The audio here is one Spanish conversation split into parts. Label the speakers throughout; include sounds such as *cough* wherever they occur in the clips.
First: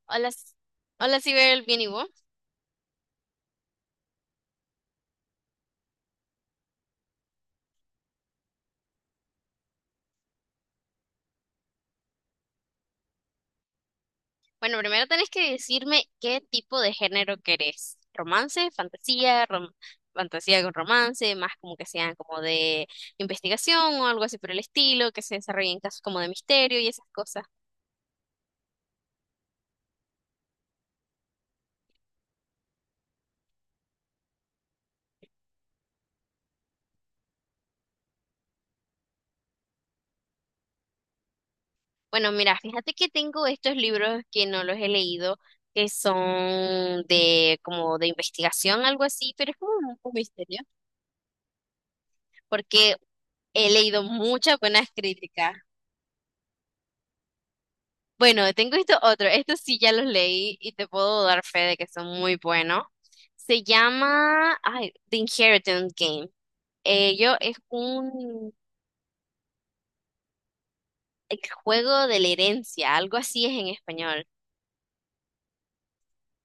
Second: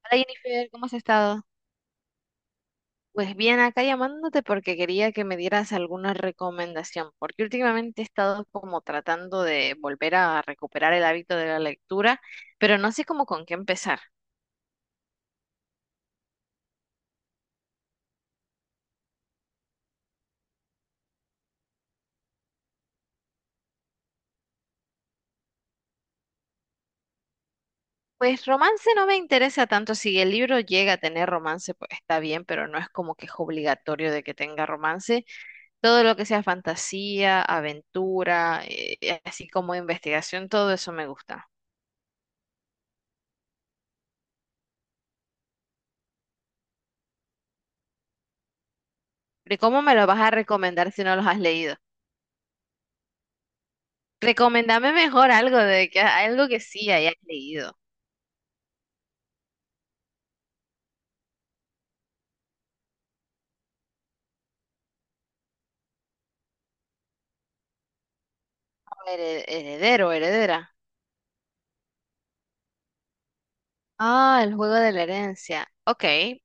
Speaker 1: Hola
Speaker 2: Hola, S-
Speaker 1: Jennifer, ¿cómo has
Speaker 2: hola
Speaker 1: estado?
Speaker 2: Sibel, bien y vos.
Speaker 1: Pues bien, acá llamándote porque quería que me dieras alguna recomendación, porque últimamente he estado como tratando de volver a recuperar el hábito de la lectura, pero no sé cómo con qué empezar.
Speaker 2: Bueno, primero tenés que decirme qué tipo de género querés. ¿Romance, fantasía, rom- fantasía con romance, más como que sean como de investigación o algo así por el estilo, que se desarrollen casos como de misterio y esas cosas?
Speaker 1: Pues romance no me interesa tanto, si el libro llega a tener romance, pues está bien, pero no es como que es obligatorio de que tenga romance. Todo lo que sea fantasía, aventura, así como investigación, todo eso me gusta.
Speaker 2: Bueno, mira, fíjate que tengo estos libros que no los he leído, que son de como de investigación, algo así, pero es
Speaker 1: ¿Y
Speaker 2: como
Speaker 1: cómo me
Speaker 2: un
Speaker 1: lo
Speaker 2: un
Speaker 1: vas a
Speaker 2: misterio,
Speaker 1: recomendar si no los has leído?
Speaker 2: porque he leído muchas buenas
Speaker 1: Recomendame mejor
Speaker 2: críticas.
Speaker 1: algo de que algo que sí hayas leído.
Speaker 2: Bueno, tengo esto otro. Estos sí ya los leí y te puedo dar fe de que son muy buenos. Se llama, ay, The Inheritance Game. Ello es un
Speaker 1: Heredero, heredera.
Speaker 2: el juego de la herencia, algo así es en español.
Speaker 1: Ah, el juego de la herencia. Ok,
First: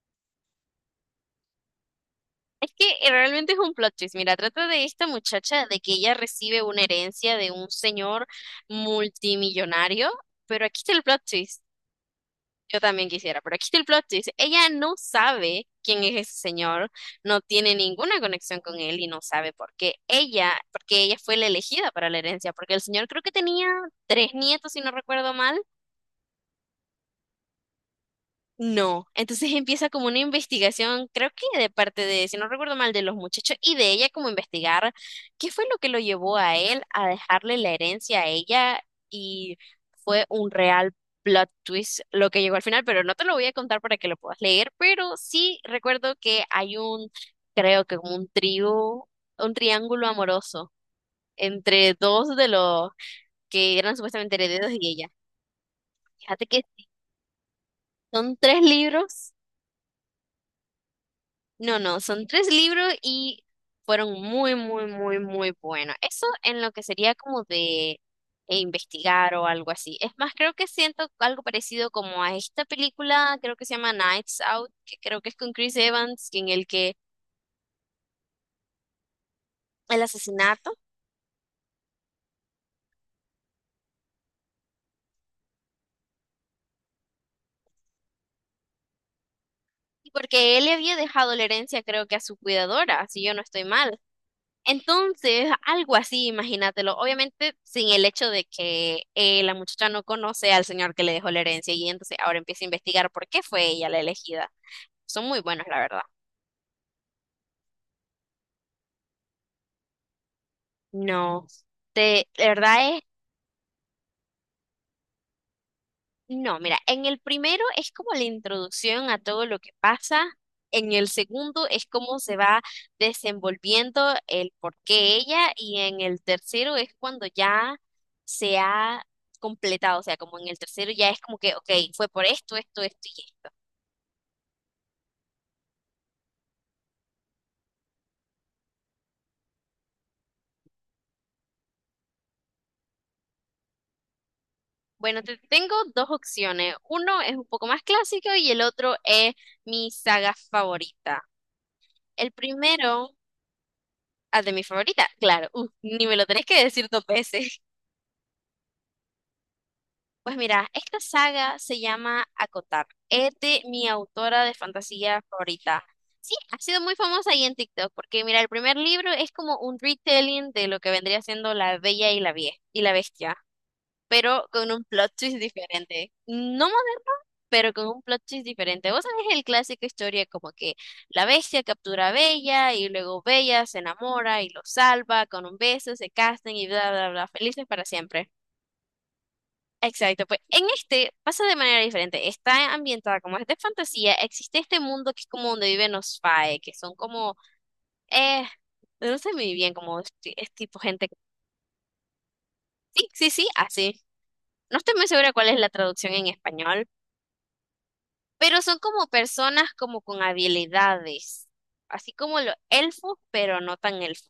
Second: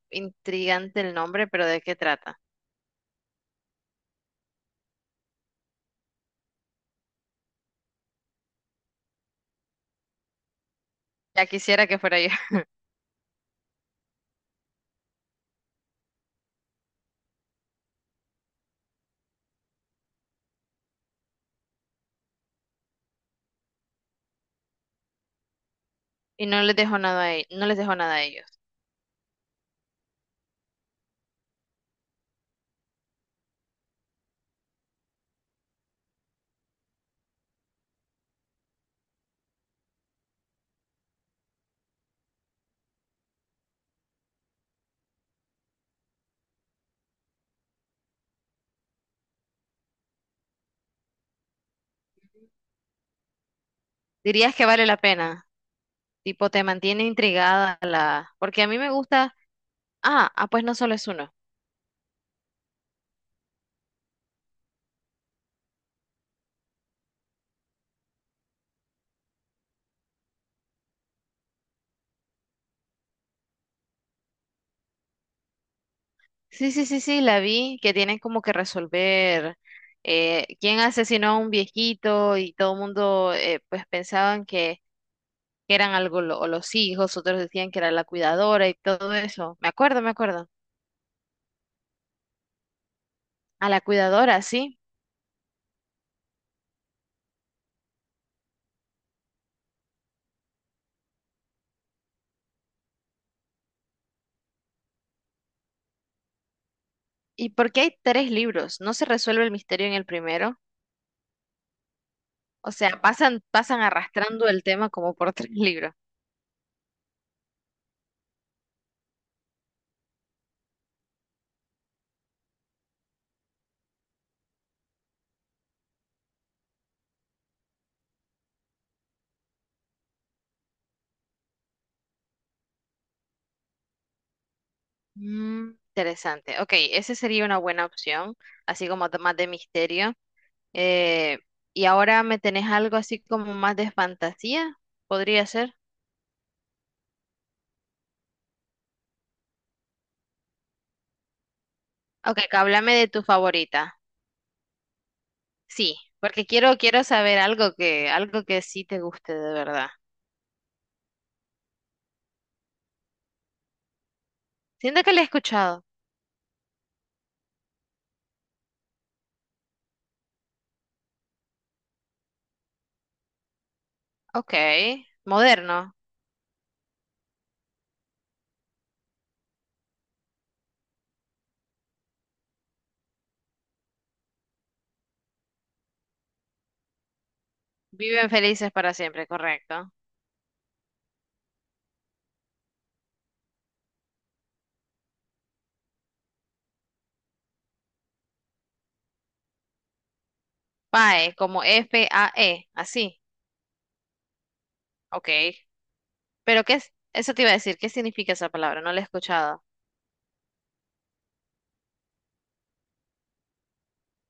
Speaker 1: intrigante el nombre, pero ¿de qué trata?
Speaker 2: Es que realmente es un plot twist. Mira, trata de esta muchacha de que ella recibe una herencia de un señor multimillonario, pero aquí está el plot
Speaker 1: Ya
Speaker 2: twist.
Speaker 1: quisiera que fuera yo. *laughs*
Speaker 2: Yo también quisiera, pero aquí está el plot twist. Ella no sabe quién es ese señor, no tiene ninguna conexión con él y no sabe por qué ella, porque ella fue la elegida para la herencia, porque el señor creo que tenía tres nietos, si no recuerdo mal,
Speaker 1: Y no les dejo nada a, no les dejo nada a ellos.
Speaker 2: no, entonces empieza como una investigación, creo que de parte de, si no recuerdo mal, de los muchachos y de ella como investigar qué fue lo que lo llevó a él a dejarle la herencia a ella y fue un real plot twist lo que llegó al final, pero no te lo voy a contar para que lo puedas leer, pero sí recuerdo que hay un, creo que como un trío, un triángulo amoroso entre dos de los que eran supuestamente
Speaker 1: ¿Dirías que
Speaker 2: herederos
Speaker 1: vale
Speaker 2: y
Speaker 1: la
Speaker 2: ella.
Speaker 1: pena?
Speaker 2: Fíjate
Speaker 1: Tipo,
Speaker 2: que
Speaker 1: te mantiene intrigada la.
Speaker 2: son tres
Speaker 1: Porque a mí me
Speaker 2: libros.
Speaker 1: gusta. Ah, ah, pues no solo es uno.
Speaker 2: No, no, son tres libros y fueron muy, muy, muy, muy buenos. Eso en lo que sería como de investigar o algo así. Es más, creo que siento algo parecido como a esta película, creo que se llama Nights Out, que creo que es con Chris Evans, en el
Speaker 1: Sí, sí,
Speaker 2: que
Speaker 1: sí, sí, la vi, que tienen como que resolver
Speaker 2: el asesinato,
Speaker 1: quién asesinó a un viejito y todo el mundo, pues pensaban que eran algo los hijos, otros decían que era la cuidadora y todo eso. Me acuerdo, me acuerdo.
Speaker 2: porque él le había dejado la herencia, creo que a su cuidadora, si yo no estoy
Speaker 1: A la
Speaker 2: mal.
Speaker 1: cuidadora, sí.
Speaker 2: Entonces, algo así, imagínatelo. Obviamente, sin el hecho de que la muchacha no conoce al señor que le dejó la herencia y entonces ahora empieza a investigar por qué fue ella la elegida. Son muy buenos, la verdad.
Speaker 1: ¿Y por qué hay tres libros? ¿No se resuelve el misterio en el primero?
Speaker 2: No, de, la
Speaker 1: O sea,
Speaker 2: verdad.
Speaker 1: pasan, pasan arrastrando el tema como por *laughs* tres libros.
Speaker 2: No, mira, en el primero es como la introducción a todo lo que pasa. En el segundo es cómo se va desenvolviendo el por qué ella. Y en el tercero es cuando ya se ha completado. O sea, como en el tercero ya es como que, ok, fue por esto, esto, esto y esto.
Speaker 1: Mm, interesante. Ok, esa sería una buena opción, así como más de misterio. Eh, y ahora me tenés algo así como más de fantasía,
Speaker 2: Bueno, te
Speaker 1: podría ser.
Speaker 2: tengo dos opciones. Uno es un poco más clásico y el otro es mi saga favorita. El
Speaker 1: Ok, que háblame de
Speaker 2: primero,
Speaker 1: tu favorita.
Speaker 2: ah, de mi favorita, claro, *laughs* uf,
Speaker 1: Sí,
Speaker 2: ni me lo tenés
Speaker 1: porque
Speaker 2: que
Speaker 1: quiero,
Speaker 2: decir
Speaker 1: quiero
Speaker 2: dos
Speaker 1: saber
Speaker 2: veces.
Speaker 1: algo que sí te guste de verdad.
Speaker 2: Pues mira, esta saga se llama Acotar. Es de mi autora de
Speaker 1: Siento que
Speaker 2: fantasía
Speaker 1: le he
Speaker 2: favorita.
Speaker 1: escuchado.
Speaker 2: Sí, ha sido muy famosa ahí en TikTok, porque mira, el primer libro es como un retelling de lo que vendría siendo La Bella y la Vie- y la Bestia, pero
Speaker 1: Ok,
Speaker 2: con un plot twist
Speaker 1: moderno.
Speaker 2: diferente. No moderno, pero con un plot twist diferente. Vos sabés el clásico historia como que la bestia captura a Bella y luego Bella se enamora y lo salva con un beso, se casan y bla, bla, bla, felices para siempre.
Speaker 1: Viven felices para siempre, correcto.
Speaker 2: Exacto, pues en este pasa de manera diferente. Está ambientada como es de fantasía. Existe este mundo que es como donde viven los fae, que son como, eh, no sé muy bien, como es, ti- es tipo gente. Que-
Speaker 1: PAE, como FAE,
Speaker 2: sí,
Speaker 1: así.
Speaker 2: sí, sí, así. No estoy muy
Speaker 1: Ok.
Speaker 2: segura cuál es la traducción en
Speaker 1: Pero ¿qué
Speaker 2: español,
Speaker 1: es? Eso te iba a decir, ¿qué significa esa
Speaker 2: pero son
Speaker 1: palabra? No la he
Speaker 2: como
Speaker 1: escuchado.
Speaker 2: personas como con habilidades, así como los elfos, pero no tan elfos.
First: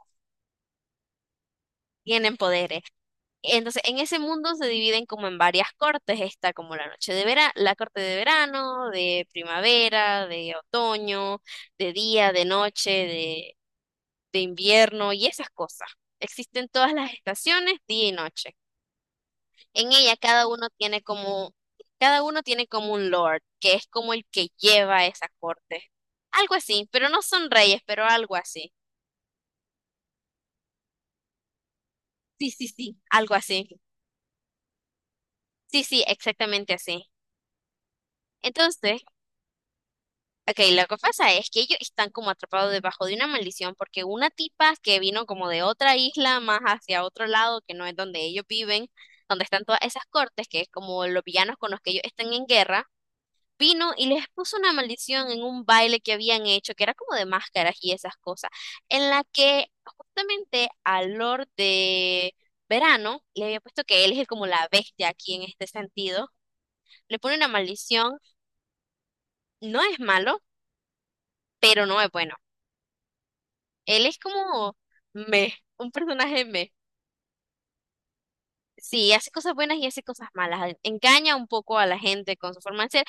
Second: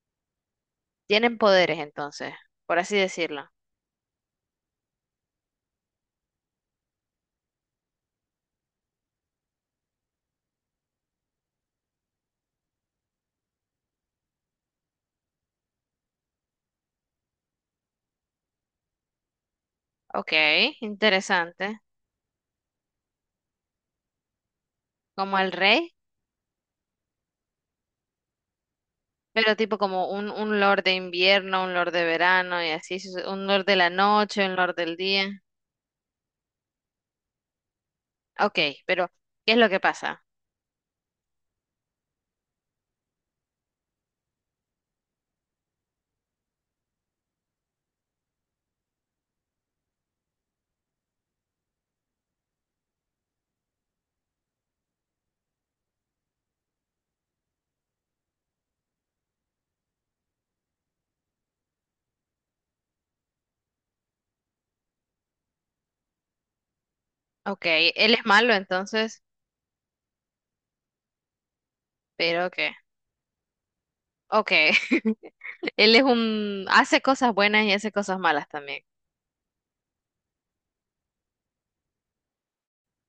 Speaker 1: Tienen poderes entonces,
Speaker 2: Tienen
Speaker 1: por
Speaker 2: poderes.
Speaker 1: así decirlo.
Speaker 2: Entonces, en ese mundo se dividen como en varias cortes. Está como la noche de verano, la corte de verano, de primavera, de otoño, de día, de noche, de invierno y esas cosas. Existen todas las estaciones, día y noche. En ella
Speaker 1: Ok,
Speaker 2: cada uno tiene como,
Speaker 1: interesante.
Speaker 2: cada uno tiene como un lord, que es como el que lleva esa
Speaker 1: Como el
Speaker 2: corte.
Speaker 1: rey,
Speaker 2: Algo así, pero no son reyes, pero algo así.
Speaker 1: pero tipo como un lord de invierno, un lord de
Speaker 2: Sí,
Speaker 1: verano
Speaker 2: sí,
Speaker 1: y así,
Speaker 2: sí. Algo
Speaker 1: un lord
Speaker 2: así.
Speaker 1: de la noche, un lord del día.
Speaker 2: Sí, sí, exactamente así.
Speaker 1: Ok,
Speaker 2: Entonces,
Speaker 1: pero ¿qué es lo que pasa?
Speaker 2: ok, lo que pasa es que ellos están como atrapados debajo de una maldición porque una tipa que vino como de otra isla más hacia otro lado, que no es donde ellos viven, donde están todas esas cortes, que es como los villanos con los que ellos están en guerra, vino y les puso una maldición en un baile que habían hecho, que era como de máscaras y esas cosas, en la que justamente al Lord de Verano le había puesto que él es como la bestia aquí en este sentido, le pone una
Speaker 1: Ok, él
Speaker 2: maldición,
Speaker 1: es malo entonces,
Speaker 2: no es malo, pero no es bueno.
Speaker 1: pero ¿qué?
Speaker 2: Él es
Speaker 1: Ok,
Speaker 2: como me,
Speaker 1: *laughs*
Speaker 2: un
Speaker 1: él es
Speaker 2: personaje
Speaker 1: un,
Speaker 2: me.
Speaker 1: hace cosas buenas y hace cosas malas también.
Speaker 2: Sí, hace cosas buenas y hace cosas malas. Engaña un poco a la gente con su forma de ser.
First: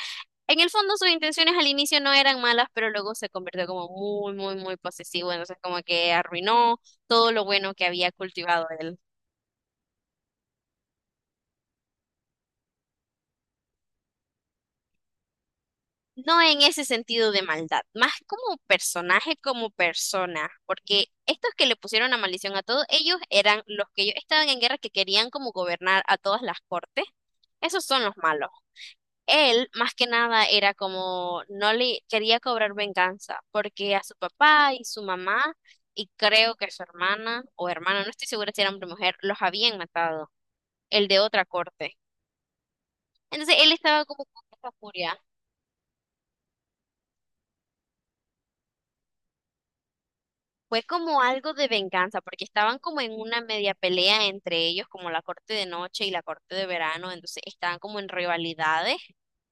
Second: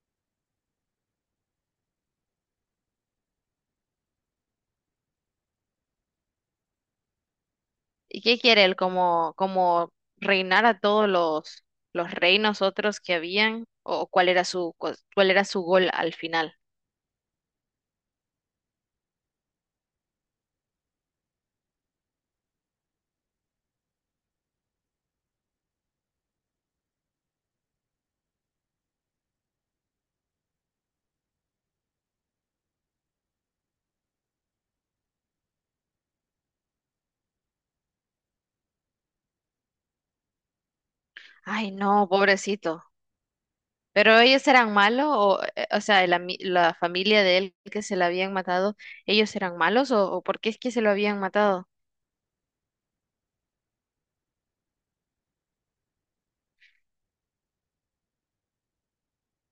Speaker 2: En el fondo, sus intenciones al inicio no eran malas, pero luego se convirtió como muy, muy, muy posesivo. Entonces, como que arruinó todo lo bueno que había
Speaker 1: ¿Y qué quiere
Speaker 2: cultivado
Speaker 1: él?
Speaker 2: él.
Speaker 1: ¿Como, como reinar a todos los reinos otros que habían? ¿O cuál era su, cuál era su gol al
Speaker 2: No
Speaker 1: final?
Speaker 2: en ese sentido de maldad, más como personaje, como persona, porque estos que le pusieron la maldición a todos, ellos eran los que ellos estaban en guerra que querían como gobernar a todas las cortes. Esos son los malos. Él, más que nada, era como, no le quería cobrar venganza, porque a su papá y su mamá, y creo que su hermana o hermana, no estoy segura si era hombre o mujer, los habían matado, el de otra
Speaker 1: Ay,
Speaker 2: corte.
Speaker 1: no, pobrecito.
Speaker 2: Entonces él estaba
Speaker 1: ¿Pero
Speaker 2: como con
Speaker 1: ellos
Speaker 2: esa
Speaker 1: eran malos?
Speaker 2: furia.
Speaker 1: O sea, el la familia de él que se la habían matado, ellos eran malos? O por qué es que se
Speaker 2: Fue
Speaker 1: lo
Speaker 2: como
Speaker 1: habían
Speaker 2: algo de
Speaker 1: matado?
Speaker 2: venganza, porque estaban como en una media pelea entre ellos, como la corte de noche y la corte de verano, entonces estaban como en rivalidades.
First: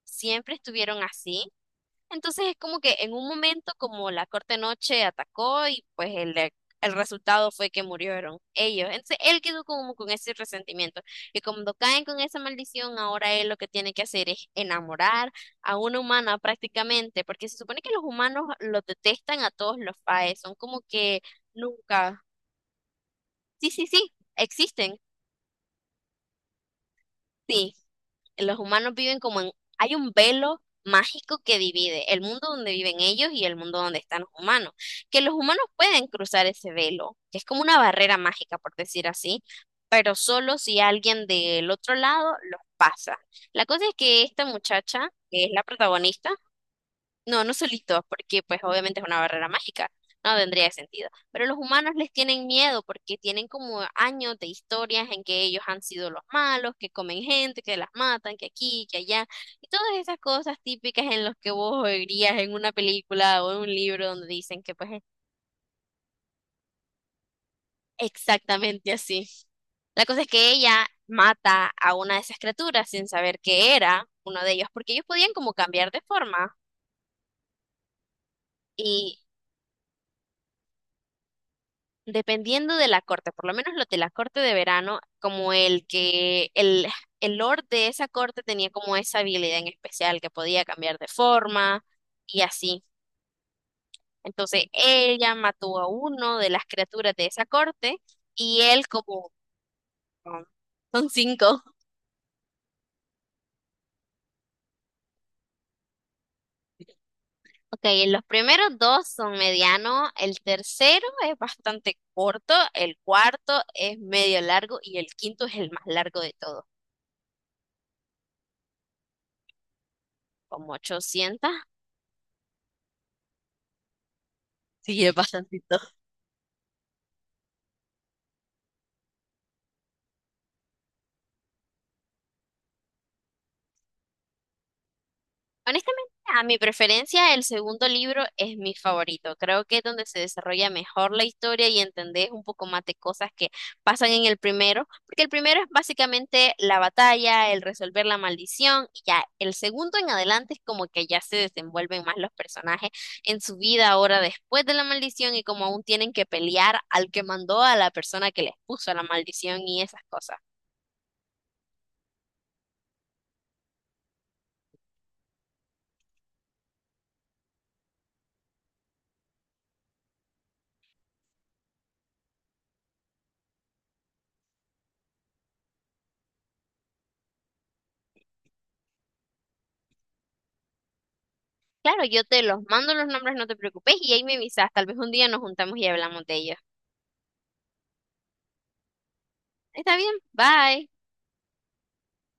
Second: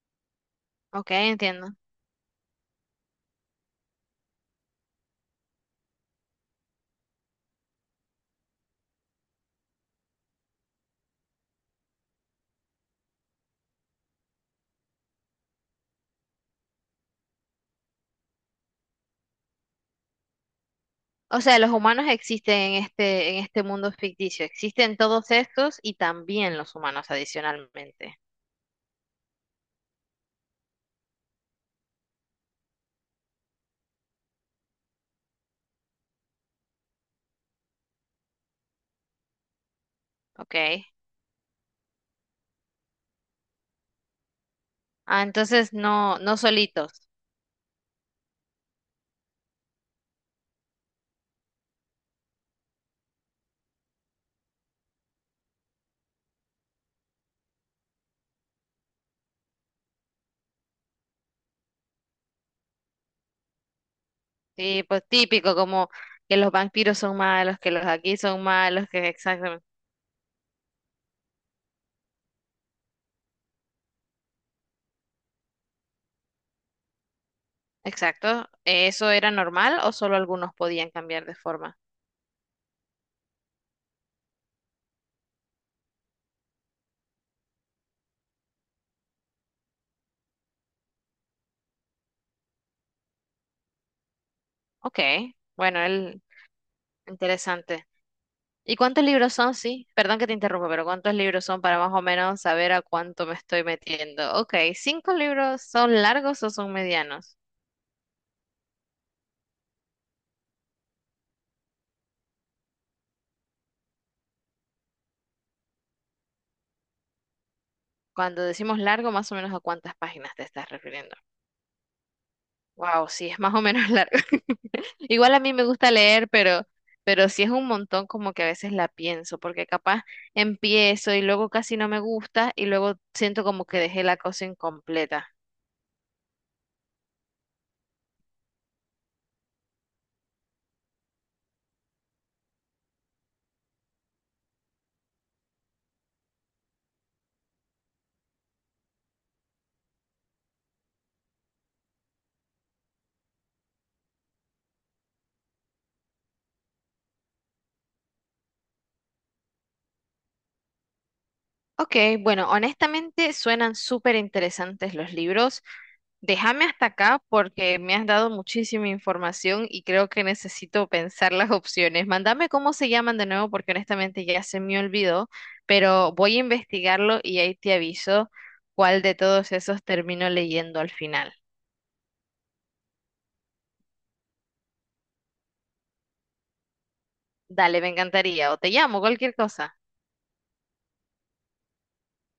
Speaker 2: Siempre estuvieron
Speaker 1: Ok,
Speaker 2: así.
Speaker 1: entiendo.
Speaker 2: Entonces es como que en un momento como la corte noche atacó y pues el resultado fue que murieron ellos. Entonces él quedó como con ese resentimiento. Y cuando caen con esa maldición, ahora él lo que tiene que hacer es enamorar a una humana prácticamente, porque se supone que los humanos los detestan a todos los faes, son como que
Speaker 1: O sea, los humanos
Speaker 2: nunca.
Speaker 1: existen en este
Speaker 2: Sí, sí,
Speaker 1: mundo
Speaker 2: sí,
Speaker 1: ficticio.
Speaker 2: existen.
Speaker 1: Existen todos estos y también los humanos
Speaker 2: Sí.
Speaker 1: adicionalmente.
Speaker 2: Los humanos viven como en, hay un velo mágico que divide el mundo donde viven ellos y el mundo donde están los humanos, que los humanos pueden cruzar ese velo, que es como una barrera mágica, por decir así, pero
Speaker 1: ¿Ok?
Speaker 2: solo si alguien del otro lado los pasa. La cosa es que esta muchacha,
Speaker 1: Ah,
Speaker 2: que es la
Speaker 1: entonces no,
Speaker 2: protagonista,
Speaker 1: no solitos.
Speaker 2: no, no solitos, porque pues obviamente es una barrera mágica, no tendría sentido. Pero los humanos les tienen miedo porque tienen como años de historias en que ellos han sido los malos, que comen gente, que las matan, que aquí, que allá, y todas esas cosas típicas en las que vos oirías en una película o en un libro donde dicen que
Speaker 1: Sí,
Speaker 2: pues es
Speaker 1: pues típico, como que los vampiros son malos, que los aquí son malos,
Speaker 2: exactamente
Speaker 1: que
Speaker 2: así.
Speaker 1: exactamente.
Speaker 2: La cosa es que ella mata a una de esas criaturas sin saber que era uno de ellos, porque ellos podían como cambiar de forma.
Speaker 1: Exacto. ¿Eso era normal o solo algunos podían cambiar de forma?
Speaker 2: Dependiendo de la corte, por lo menos los de la corte de verano, como el que el lord de esa corte tenía como esa habilidad en especial que podía cambiar de forma y así. Entonces
Speaker 1: Ok.
Speaker 2: ella mató
Speaker 1: Bueno,
Speaker 2: a
Speaker 1: el,
Speaker 2: uno de las criaturas de esa
Speaker 1: interesante.
Speaker 2: corte y
Speaker 1: ¿Y
Speaker 2: él
Speaker 1: cuántos
Speaker 2: como
Speaker 1: libros son? Sí, perdón que te
Speaker 2: son
Speaker 1: interrumpa, pero
Speaker 2: son
Speaker 1: ¿cuántos libros son
Speaker 2: cinco.
Speaker 1: para más o menos saber a cuánto me estoy metiendo? Ok, ¿cinco libros son largos o son medianos?
Speaker 2: Ok, los primeros dos son medianos, el tercero es bastante corto, el cuarto es medio largo y el quinto es el más largo de todos,
Speaker 1: Cuando decimos largo, más o menos a cuántas páginas te estás
Speaker 2: como
Speaker 1: refiriendo.
Speaker 2: 800.
Speaker 1: Wow, sí, es más o menos largo. *laughs*
Speaker 2: Sí, es
Speaker 1: Igual a mí
Speaker 2: bastante.
Speaker 1: me gusta leer, pero sí es un montón como que a veces la pienso, porque capaz empiezo y luego casi no me gusta y luego siento como que dejé la cosa incompleta.
Speaker 2: Honestamente, a mi preferencia, el segundo libro es mi favorito. Creo que es donde se desarrolla mejor la historia y entendés un poco más de cosas que pasan en el primero, porque el primero es básicamente la batalla, el resolver la maldición, y ya el segundo en adelante es como que ya se desenvuelven más los personajes en su vida ahora después de la maldición y como aún tienen que pelear al que mandó a la persona que les puso la maldición y esas cosas.
Speaker 1: Ok, bueno, honestamente suenan súper interesantes los libros. Déjame hasta acá porque me has dado muchísima información y creo que necesito pensar las opciones. Mándame cómo se llaman de nuevo porque honestamente ya se me olvidó, pero voy a investigarlo y ahí te aviso cuál de todos esos termino leyendo al final.
Speaker 2: Claro, yo te los mando los nombres, no te preocupes, y ahí me avisas, tal vez un día nos juntamos y hablamos de ellos.
Speaker 1: Dale, me encantaría. O te llamo, cualquier cosa.
Speaker 2: Está bien, bye.